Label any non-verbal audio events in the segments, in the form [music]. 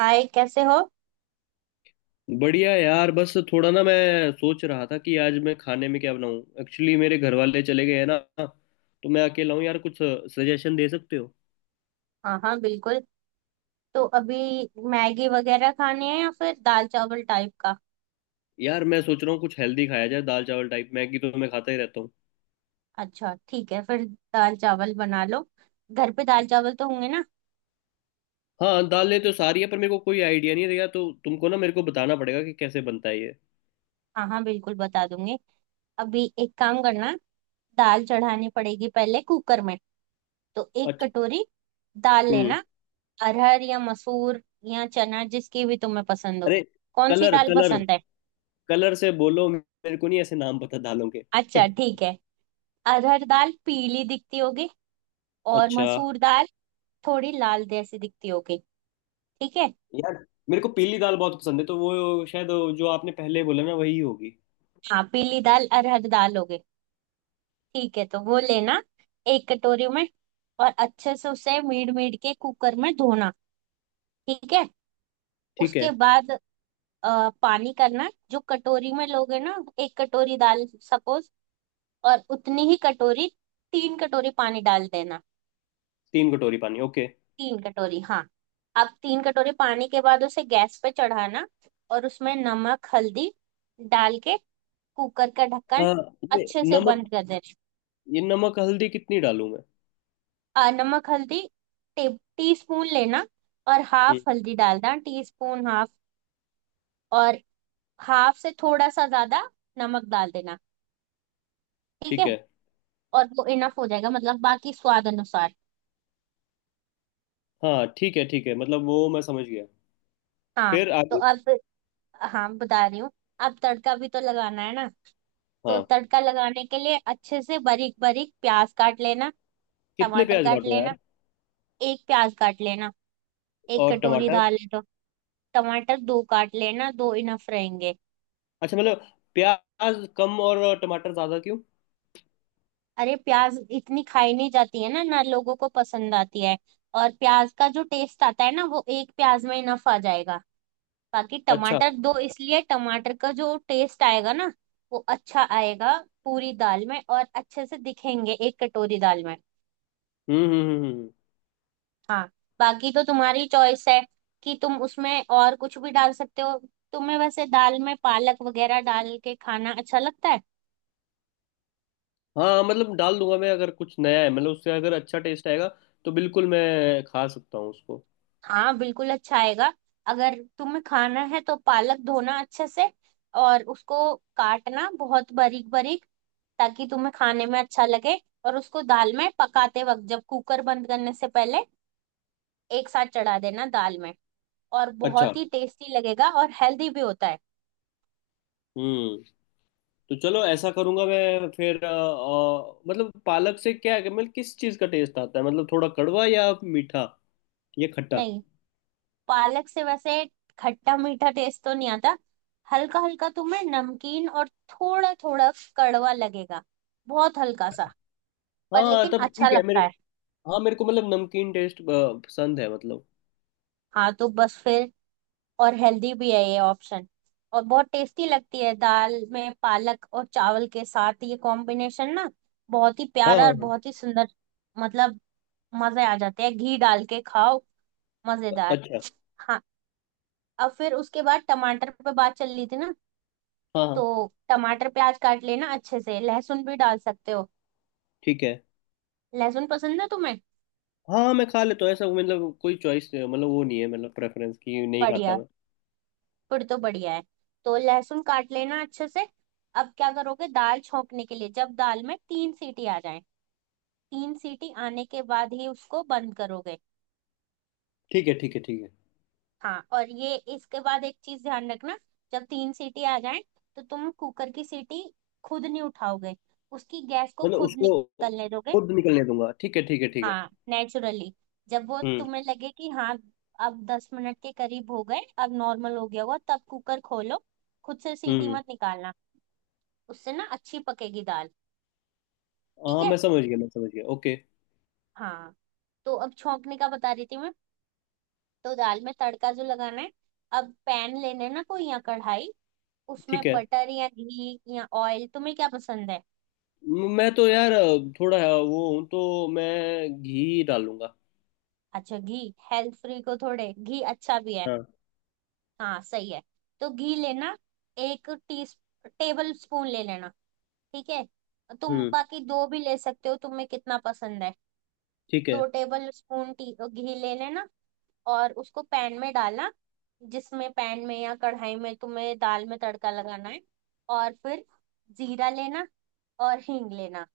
हाय, कैसे हो। बढ़िया यार। बस थोड़ा ना, मैं सोच रहा था कि आज मैं खाने में क्या बनाऊं, एक्चुअली मेरे घर वाले चले गए हैं ना, तो मैं अकेला हूँ यार। कुछ सजेशन दे सकते हो? हाँ हाँ बिल्कुल। तो अभी मैगी वगैरह खाने हैं या फिर दाल चावल टाइप का। यार मैं सोच रहा हूँ कुछ हेल्दी खाया जाए, दाल चावल टाइप। मैगी तो मैं खाता ही रहता हूँ। अच्छा ठीक है फिर, दाल चावल बना लो। घर पे दाल चावल तो होंगे ना। हाँ, दालें तो सारी है पर मेरे को कोई आइडिया नहीं रहेगा, तो तुमको ना मेरे को बताना पड़ेगा कि कैसे बनता है ये। हाँ हाँ बिल्कुल बता दूंगी। अभी एक काम करना, दाल चढ़ानी पड़ेगी पहले कुकर में। तो एक अच्छा। कटोरी दाल हम्म। लेना। अरहर या मसूर या चना, जिसकी भी तुम्हें पसंद हो। अरे, कौन सी कलर दाल कलर। पसंद है। कलर से बोलो, मेरे को नहीं ऐसे नाम पता दालों के। [laughs] अच्छा ठीक है। अरहर दाल पीली दिखती होगी और अच्छा मसूर दाल थोड़ी लाल जैसी दिखती होगी। ठीक है। यार, मेरे को पीली दाल बहुत पसंद है तो वो शायद जो आपने पहले बोला ना वही होगी। हाँ, पीली दाल अरहर दाल हो गई। ठीक है तो वो लेना एक कटोरी में, और अच्छे से उसे मीड मीड के कुकर में धोना। ठीक है। ठीक है। उसके बाद पानी करना, जो कटोरी में लोगे ना, एक कटोरी दाल सपोज, और उतनी ही कटोरी, 3 कटोरी पानी डाल देना। 3 कटोरी पानी, ओके। 3 कटोरी हाँ। अब 3 कटोरी पानी के बाद उसे गैस पे चढ़ाना, और उसमें नमक हल्दी डाल के कुकर का ढक्कन हाँ। ये अच्छे से नमक बंद कर देना। ये नमक हल्दी कितनी डालूं मैं? नमक हल्दी, टे, टी स्पून लेना। और हम्म। हाफ हल्दी डालना, टी स्पून हाफ। और हाफ से थोड़ा सा ज्यादा नमक डाल देना। ठीक है। ठीक है। और वो इनफ हो जाएगा, मतलब बाकी स्वाद अनुसार। हाँ ठीक है, ठीक है मतलब वो मैं समझ गया। हाँ फिर तो आगे? अब, हाँ बता रही हूँ। अब तड़का भी तो लगाना है ना। तो हाँ। तड़का लगाने के लिए अच्छे से बारीक बारीक प्याज काट लेना। कितने टमाटर प्याज काट काटो लेना। यार? एक प्याज काट लेना, एक और कटोरी टमाटर? दाल है तो। टमाटर दो काट लेना, दो इनफ रहेंगे। अच्छा मतलब प्याज कम और टमाटर ज्यादा क्यों? अरे, प्याज इतनी खाई नहीं जाती है ना ना लोगों को पसंद आती है। और प्याज का जो टेस्ट आता है ना, वो एक प्याज में इनफ आ जाएगा। बाकी अच्छा। टमाटर दो इसलिए, टमाटर का जो टेस्ट आएगा ना, वो अच्छा आएगा पूरी दाल में। और अच्छे से दिखेंगे एक कटोरी दाल में। हम्म। हाँ, बाकी तो तुम्हारी चॉइस है कि तुम उसमें और कुछ भी डाल सकते हो। तुम्हें वैसे दाल में पालक वगैरह डाल के खाना अच्छा लगता है। हाँ मतलब डाल दूंगा मैं अगर कुछ नया है, मतलब उससे अगर अच्छा टेस्ट आएगा तो बिल्कुल मैं खा सकता हूँ उसको। हाँ बिल्कुल, अच्छा आएगा। अगर तुम्हें खाना है तो पालक धोना अच्छे से, और उसको काटना बहुत बारीक बारीक, ताकि तुम्हें खाने में अच्छा लगे। और उसको दाल में पकाते वक्त, जब कुकर बंद करने से पहले एक साथ चढ़ा देना दाल में। और अच्छा। बहुत ही टेस्टी लगेगा, और हेल्दी भी होता है। हम्म। तो चलो, ऐसा करूंगा मैं फिर। मतलब पालक से क्या है, मतलब किस चीज़ का टेस्ट आता है, मतलब थोड़ा कड़वा या मीठा या खट्टा? नहीं, पालक से वैसे खट्टा मीठा टेस्ट तो नहीं आता। हल्का हल्का तुम्हें नमकीन, और थोड़ा थोड़ा कड़वा लगेगा। बहुत हल्का सा, पर हाँ लेकिन तब अच्छा ठीक है। लगता मेरे है। हाँ मेरे को मतलब नमकीन टेस्ट पसंद है मतलब। हाँ तो बस फिर, और हेल्दी भी है ये ऑप्शन। और बहुत टेस्टी लगती है दाल में पालक, और चावल के साथ ये कॉम्बिनेशन ना, बहुत ही हाँ प्यारा हाँ और हाँ। बहुत ही सुंदर। मतलब, मजे आ जाते हैं, घी डाल के खाओ। मजेदार। अच्छा। हाँ, अब फिर उसके बाद टमाटर पे बात चल रही थी ना। हाँ तो हाँ टमाटर प्याज काट लेना अच्छे से, लहसुन भी डाल सकते हो। ठीक है। लहसुन पसंद है तुम्हें। हाँ हाँ, मैं खा लेता हूँ ऐसा मतलब। कोई चॉइस मतलब वो नहीं है, मतलब प्रेफरेंस की नहीं खाता बढ़िया, मैं। फिर तो बढ़िया है। तो लहसुन काट लेना अच्छे से। अब क्या करोगे दाल छोंकने के लिए, जब दाल में 3 सीटी आ जाए। 3 सीटी आने के बाद ही उसको बंद करोगे। ठीक है ठीक है ठीक है। हाँ, और ये इसके बाद एक चीज ध्यान रखना, जब 3 सीटी आ जाए तो तुम कुकर की सीटी खुद नहीं उठाओगे। उसकी गैस को मतलब खुद उसको निकलने दोगे। खुद निकलने दूंगा। ठीक है ठीक है ठीक है। हाँ, नेचुरली। जब वो हम्म। तुम्हें लगे कि हाँ, अब 10 मिनट के करीब हो गए, अब नॉर्मल हो गया होगा, तब कुकर खोलो। खुद से सीटी हम्म। मत निकालना। उससे ना अच्छी पकेगी दाल। ठीक हाँ है। मैं समझ गया, मैं समझ गया। ओके। हाँ तो अब छौंकने का बता रही थी मैं। तो दाल में तड़का जो लगाना है, अब पैन लेना है ना कोई, या कढ़ाई। उसमें ठीक है। बटर या घी या ऑयल, तुम्हें क्या पसंद है। मैं तो यार थोड़ा वो हूँ, तो मैं घी डालूंगा। अच्छा, घी। हेल्थ फ्री को थोड़े घी अच्छा भी है। हाँ। हाँ सही है। तो घी लेना, एक टी टेबल स्पून ले लेना। ठीक है। तुम हम्म। बाकी दो भी ले सकते हो, तुम्हें कितना पसंद है। ठीक है। दो टेबल स्पून टी घी ले लेना, और उसको पैन में डालना, जिसमें पैन में या कढ़ाई में तुम्हें दाल में तड़का लगाना है। और फिर जीरा लेना और हींग लेना।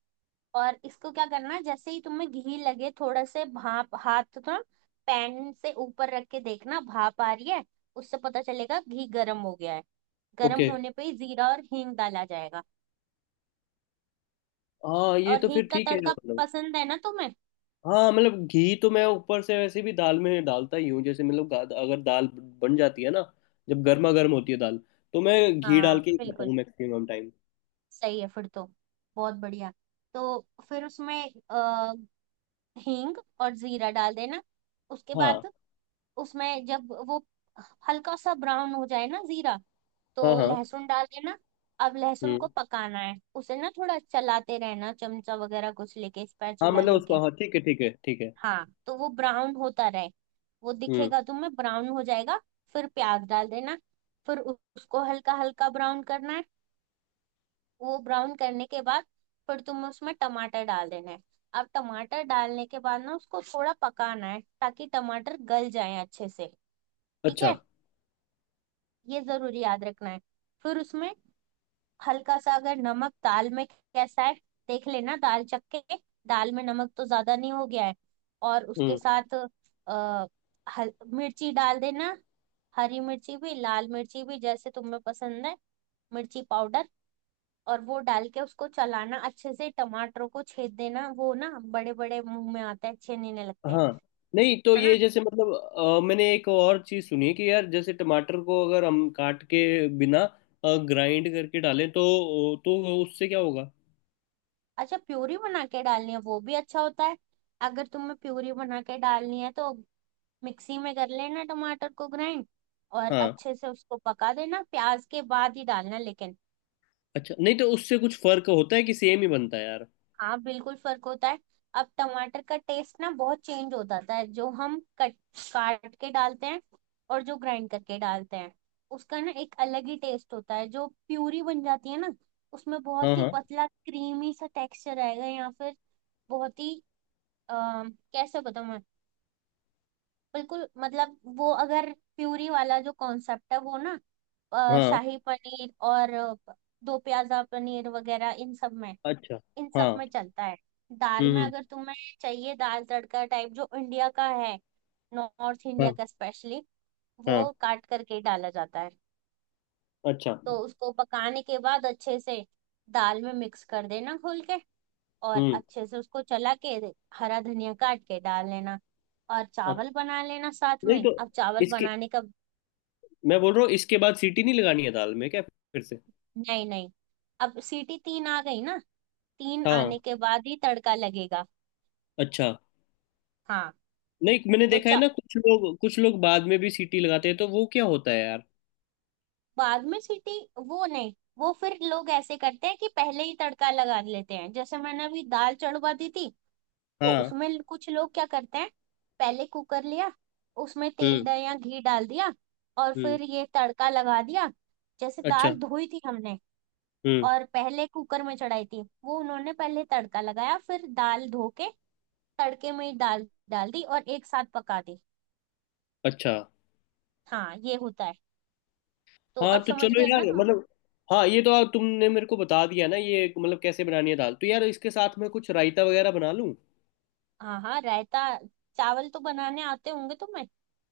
और इसको क्या करना है, जैसे ही तुम्हें घी लगे थोड़ा, से भाप, हाथ थोड़ा पैन से ऊपर रख के देखना भाप आ रही है। उससे पता चलेगा घी गर्म हो गया है। ओके। गर्म होने पे ही जीरा और हींग डाला जाएगा। हाँ ये और तो हींग फिर का ठीक है यार, तड़का मतलब। पसंद है ना तुम्हें। हाँ मतलब घी तो मैं ऊपर से वैसे भी दाल में डालता ही हूँ, जैसे मतलब अगर दाल बन जाती है ना, जब गर्मा गर्म होती है दाल, तो मैं घी हाँ डाल के ही खाता बिल्कुल हूँ मैक्सिमम टाइम। सही है, फिर तो बहुत बढ़िया। तो फिर उसमें अ, हींग और जीरा डाल देना। उसके बाद हाँ उसमें जब वो हल्का सा ब्राउन हो जाए ना जीरा, हाँ तो हाँ। लहसुन डाल देना। अब लहसुन को हम्म। पकाना है उसे ना, थोड़ा चलाते रहना, चमचा वगैरह कुछ लेके, हाँ स्पैचुला मतलब लेके। उसको। हाँ ठीक है ठीक है ठीक है। हाँ, तो वो ब्राउन होता रहे, वो हम्म। दिखेगा तुम्हें ब्राउन हो जाएगा। फिर प्याज डाल देना। फिर उसको हल्का हल्का ब्राउन करना है। वो ब्राउन करने के बाद फिर तुम्हें उसमें टमाटर डाल देना है। अब टमाटर डालने के बाद ना, उसको थोड़ा पकाना है ताकि टमाटर गल जाए अच्छे से। ठीक अच्छा। है, ये जरूर याद रखना है। फिर उसमें हल्का सा, अगर नमक दाल में कैसा है, देख लेना दाल चख के, दाल में नमक तो ज्यादा नहीं हो गया है। और उसके हम्म। साथ आ, मिर्ची डाल देना। हरी मिर्ची भी लाल मिर्ची भी, जैसे तुम्हें पसंद है, मिर्ची पाउडर। और वो डाल के उसको चलाना अच्छे से, टमाटरों को छेद देना, वो ना बड़े बड़े मुंह में आते हैं, अच्छे नहीं नहीं लगते हैं, हाँ नहीं, तो है ये ना। जैसे मतलब मैंने एक और चीज सुनी कि यार, जैसे टमाटर को अगर हम काट के बिना ग्राइंड करके डालें तो उससे क्या होगा? अच्छा, प्यूरी बना के डालनी है, वो भी अच्छा होता है। अगर तुम्हें प्यूरी बना के डालनी है तो मिक्सी में कर लेना टमाटर को ग्राइंड। और हाँ। अच्छे से उसको पका देना, प्याज के बाद ही डालना लेकिन। अच्छा, नहीं तो उससे कुछ फर्क होता है कि सेम ही बनता है यार? हाँ बिल्कुल फर्क होता है। अब टमाटर का टेस्ट ना बहुत चेंज हो जाता है, जो हम कट काट के डालते हैं, और जो ग्राइंड करके डालते हैं, उसका ना एक अलग ही टेस्ट होता है। जो प्यूरी बन जाती है ना, उसमें बहुत हाँ ही हाँ पतला क्रीमी सा टेक्सचर आएगा। या फिर बहुत ही आ, कैसे बताऊं मैं, बिल्कुल मतलब वो, अगर प्यूरी वाला जो कॉन्सेप्ट है वो ना, हाँ। शाही पनीर और दो प्याजा पनीर वगैरह, इन सब में, अच्छा। इन हाँ। सब में चलता है। दाल हम्म। में अगर तुम्हें चाहिए दाल तड़का टाइप जो इंडिया का है, नॉर्थ इंडिया हाँ का स्पेशली, हाँ। वो काट करके डाला जाता है। अच्छा। तो उसको पकाने के बाद अच्छे से दाल में मिक्स कर देना घोल के, और हम्म। अच्छे से उसको चला के हरा धनिया काट के डाल लेना। और चावल अच्छा, बना लेना साथ नहीं में, तो अब चावल इसके बनाने का। मैं बोल रहा हूँ, इसके बाद सीटी नहीं लगानी है दाल में क्या, फिर से? नहीं नहीं, अब सीटी 3 आ गई ना, तीन हाँ। आने के बाद ही तड़का लगेगा। अच्छा, हाँ नहीं मैंने तो देखा है ना, कुछ लोग बाद में भी सीटी लगाते हैं तो वो क्या होता है यार? बाद में सीटी वो नहीं, वो फिर लोग ऐसे करते हैं कि पहले ही तड़का लगा लेते हैं, जैसे मैंने अभी दाल चढ़वा दी थी। तो हाँ। उसमें कुछ लोग क्या करते हैं, पहले कुकर लिया, उसमें तेल हम्म। डाल या घी डाल दिया, और हम्म। फिर ये तड़का लगा दिया। जैसे अच्छा। दाल धोई थी हमने हम्म। और पहले कुकर में चढ़ाई थी, वो उन्होंने पहले तड़का लगाया, फिर दाल धो के तड़के में ही दाल डाल दी और एक साथ पका दी। अच्छा। हाँ, ये होता है। तो हाँ अब तो समझ चलो गए ना यार, तुम। मतलब हाँ ये तो आप तुमने मेरे को बता दिया ना ये, मतलब कैसे बनानी है दाल। तो यार, इसके साथ मैं कुछ रायता वगैरह बना लूँ? हाँ हाँ, रायता। चावल तो बनाने आते होंगे तुम्हें।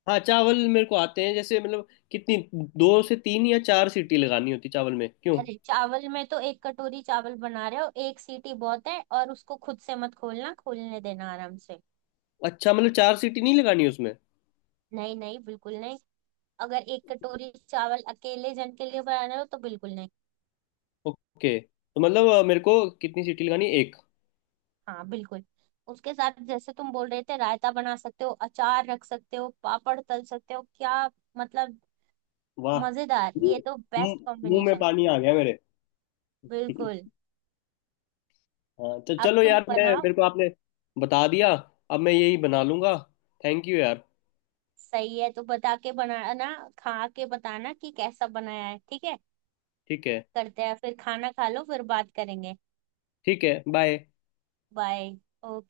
हाँ चावल मेरे को आते हैं, जैसे मतलब कितनी, दो से तीन या चार सीटी लगानी होती चावल में क्यों? अरे चावल में तो, एक कटोरी चावल बना रहे हो, एक सीटी बहुत है, और उसको खुद से मत खोलना, खोलने देना आराम से। अच्छा मतलब चार सीटी नहीं लगानी उसमें? नहीं नहीं बिल्कुल नहीं। अगर एक कटोरी चावल अकेले जन के लिए बना रहे हो तो बिल्कुल नहीं। ओके। तो मतलब मेरे को कितनी सीटी लगानी, एक? हाँ बिल्कुल। उसके साथ जैसे तुम बोल रहे थे, रायता बना सकते हो, अचार रख सकते हो, पापड़ तल सकते हो क्या, मतलब। वाह! मजेदार, मुंह ये तो बेस्ट मुंह- मुंह में कॉम्बिनेशन। पानी आ गया मेरे। बिल्कुल। [laughs] हाँ तो अब चलो तुम यार। मैं बनाओ। मेरे को आपने बता दिया, अब मैं यही बना लूंगा। थैंक यू यार। सही है, तो बता के बनाना, खा के बताना कि कैसा बनाया है। ठीक है, ठीक है। करते हैं फिर, खाना खा लो, फिर बात करेंगे। ठीक है। बाय। बाय।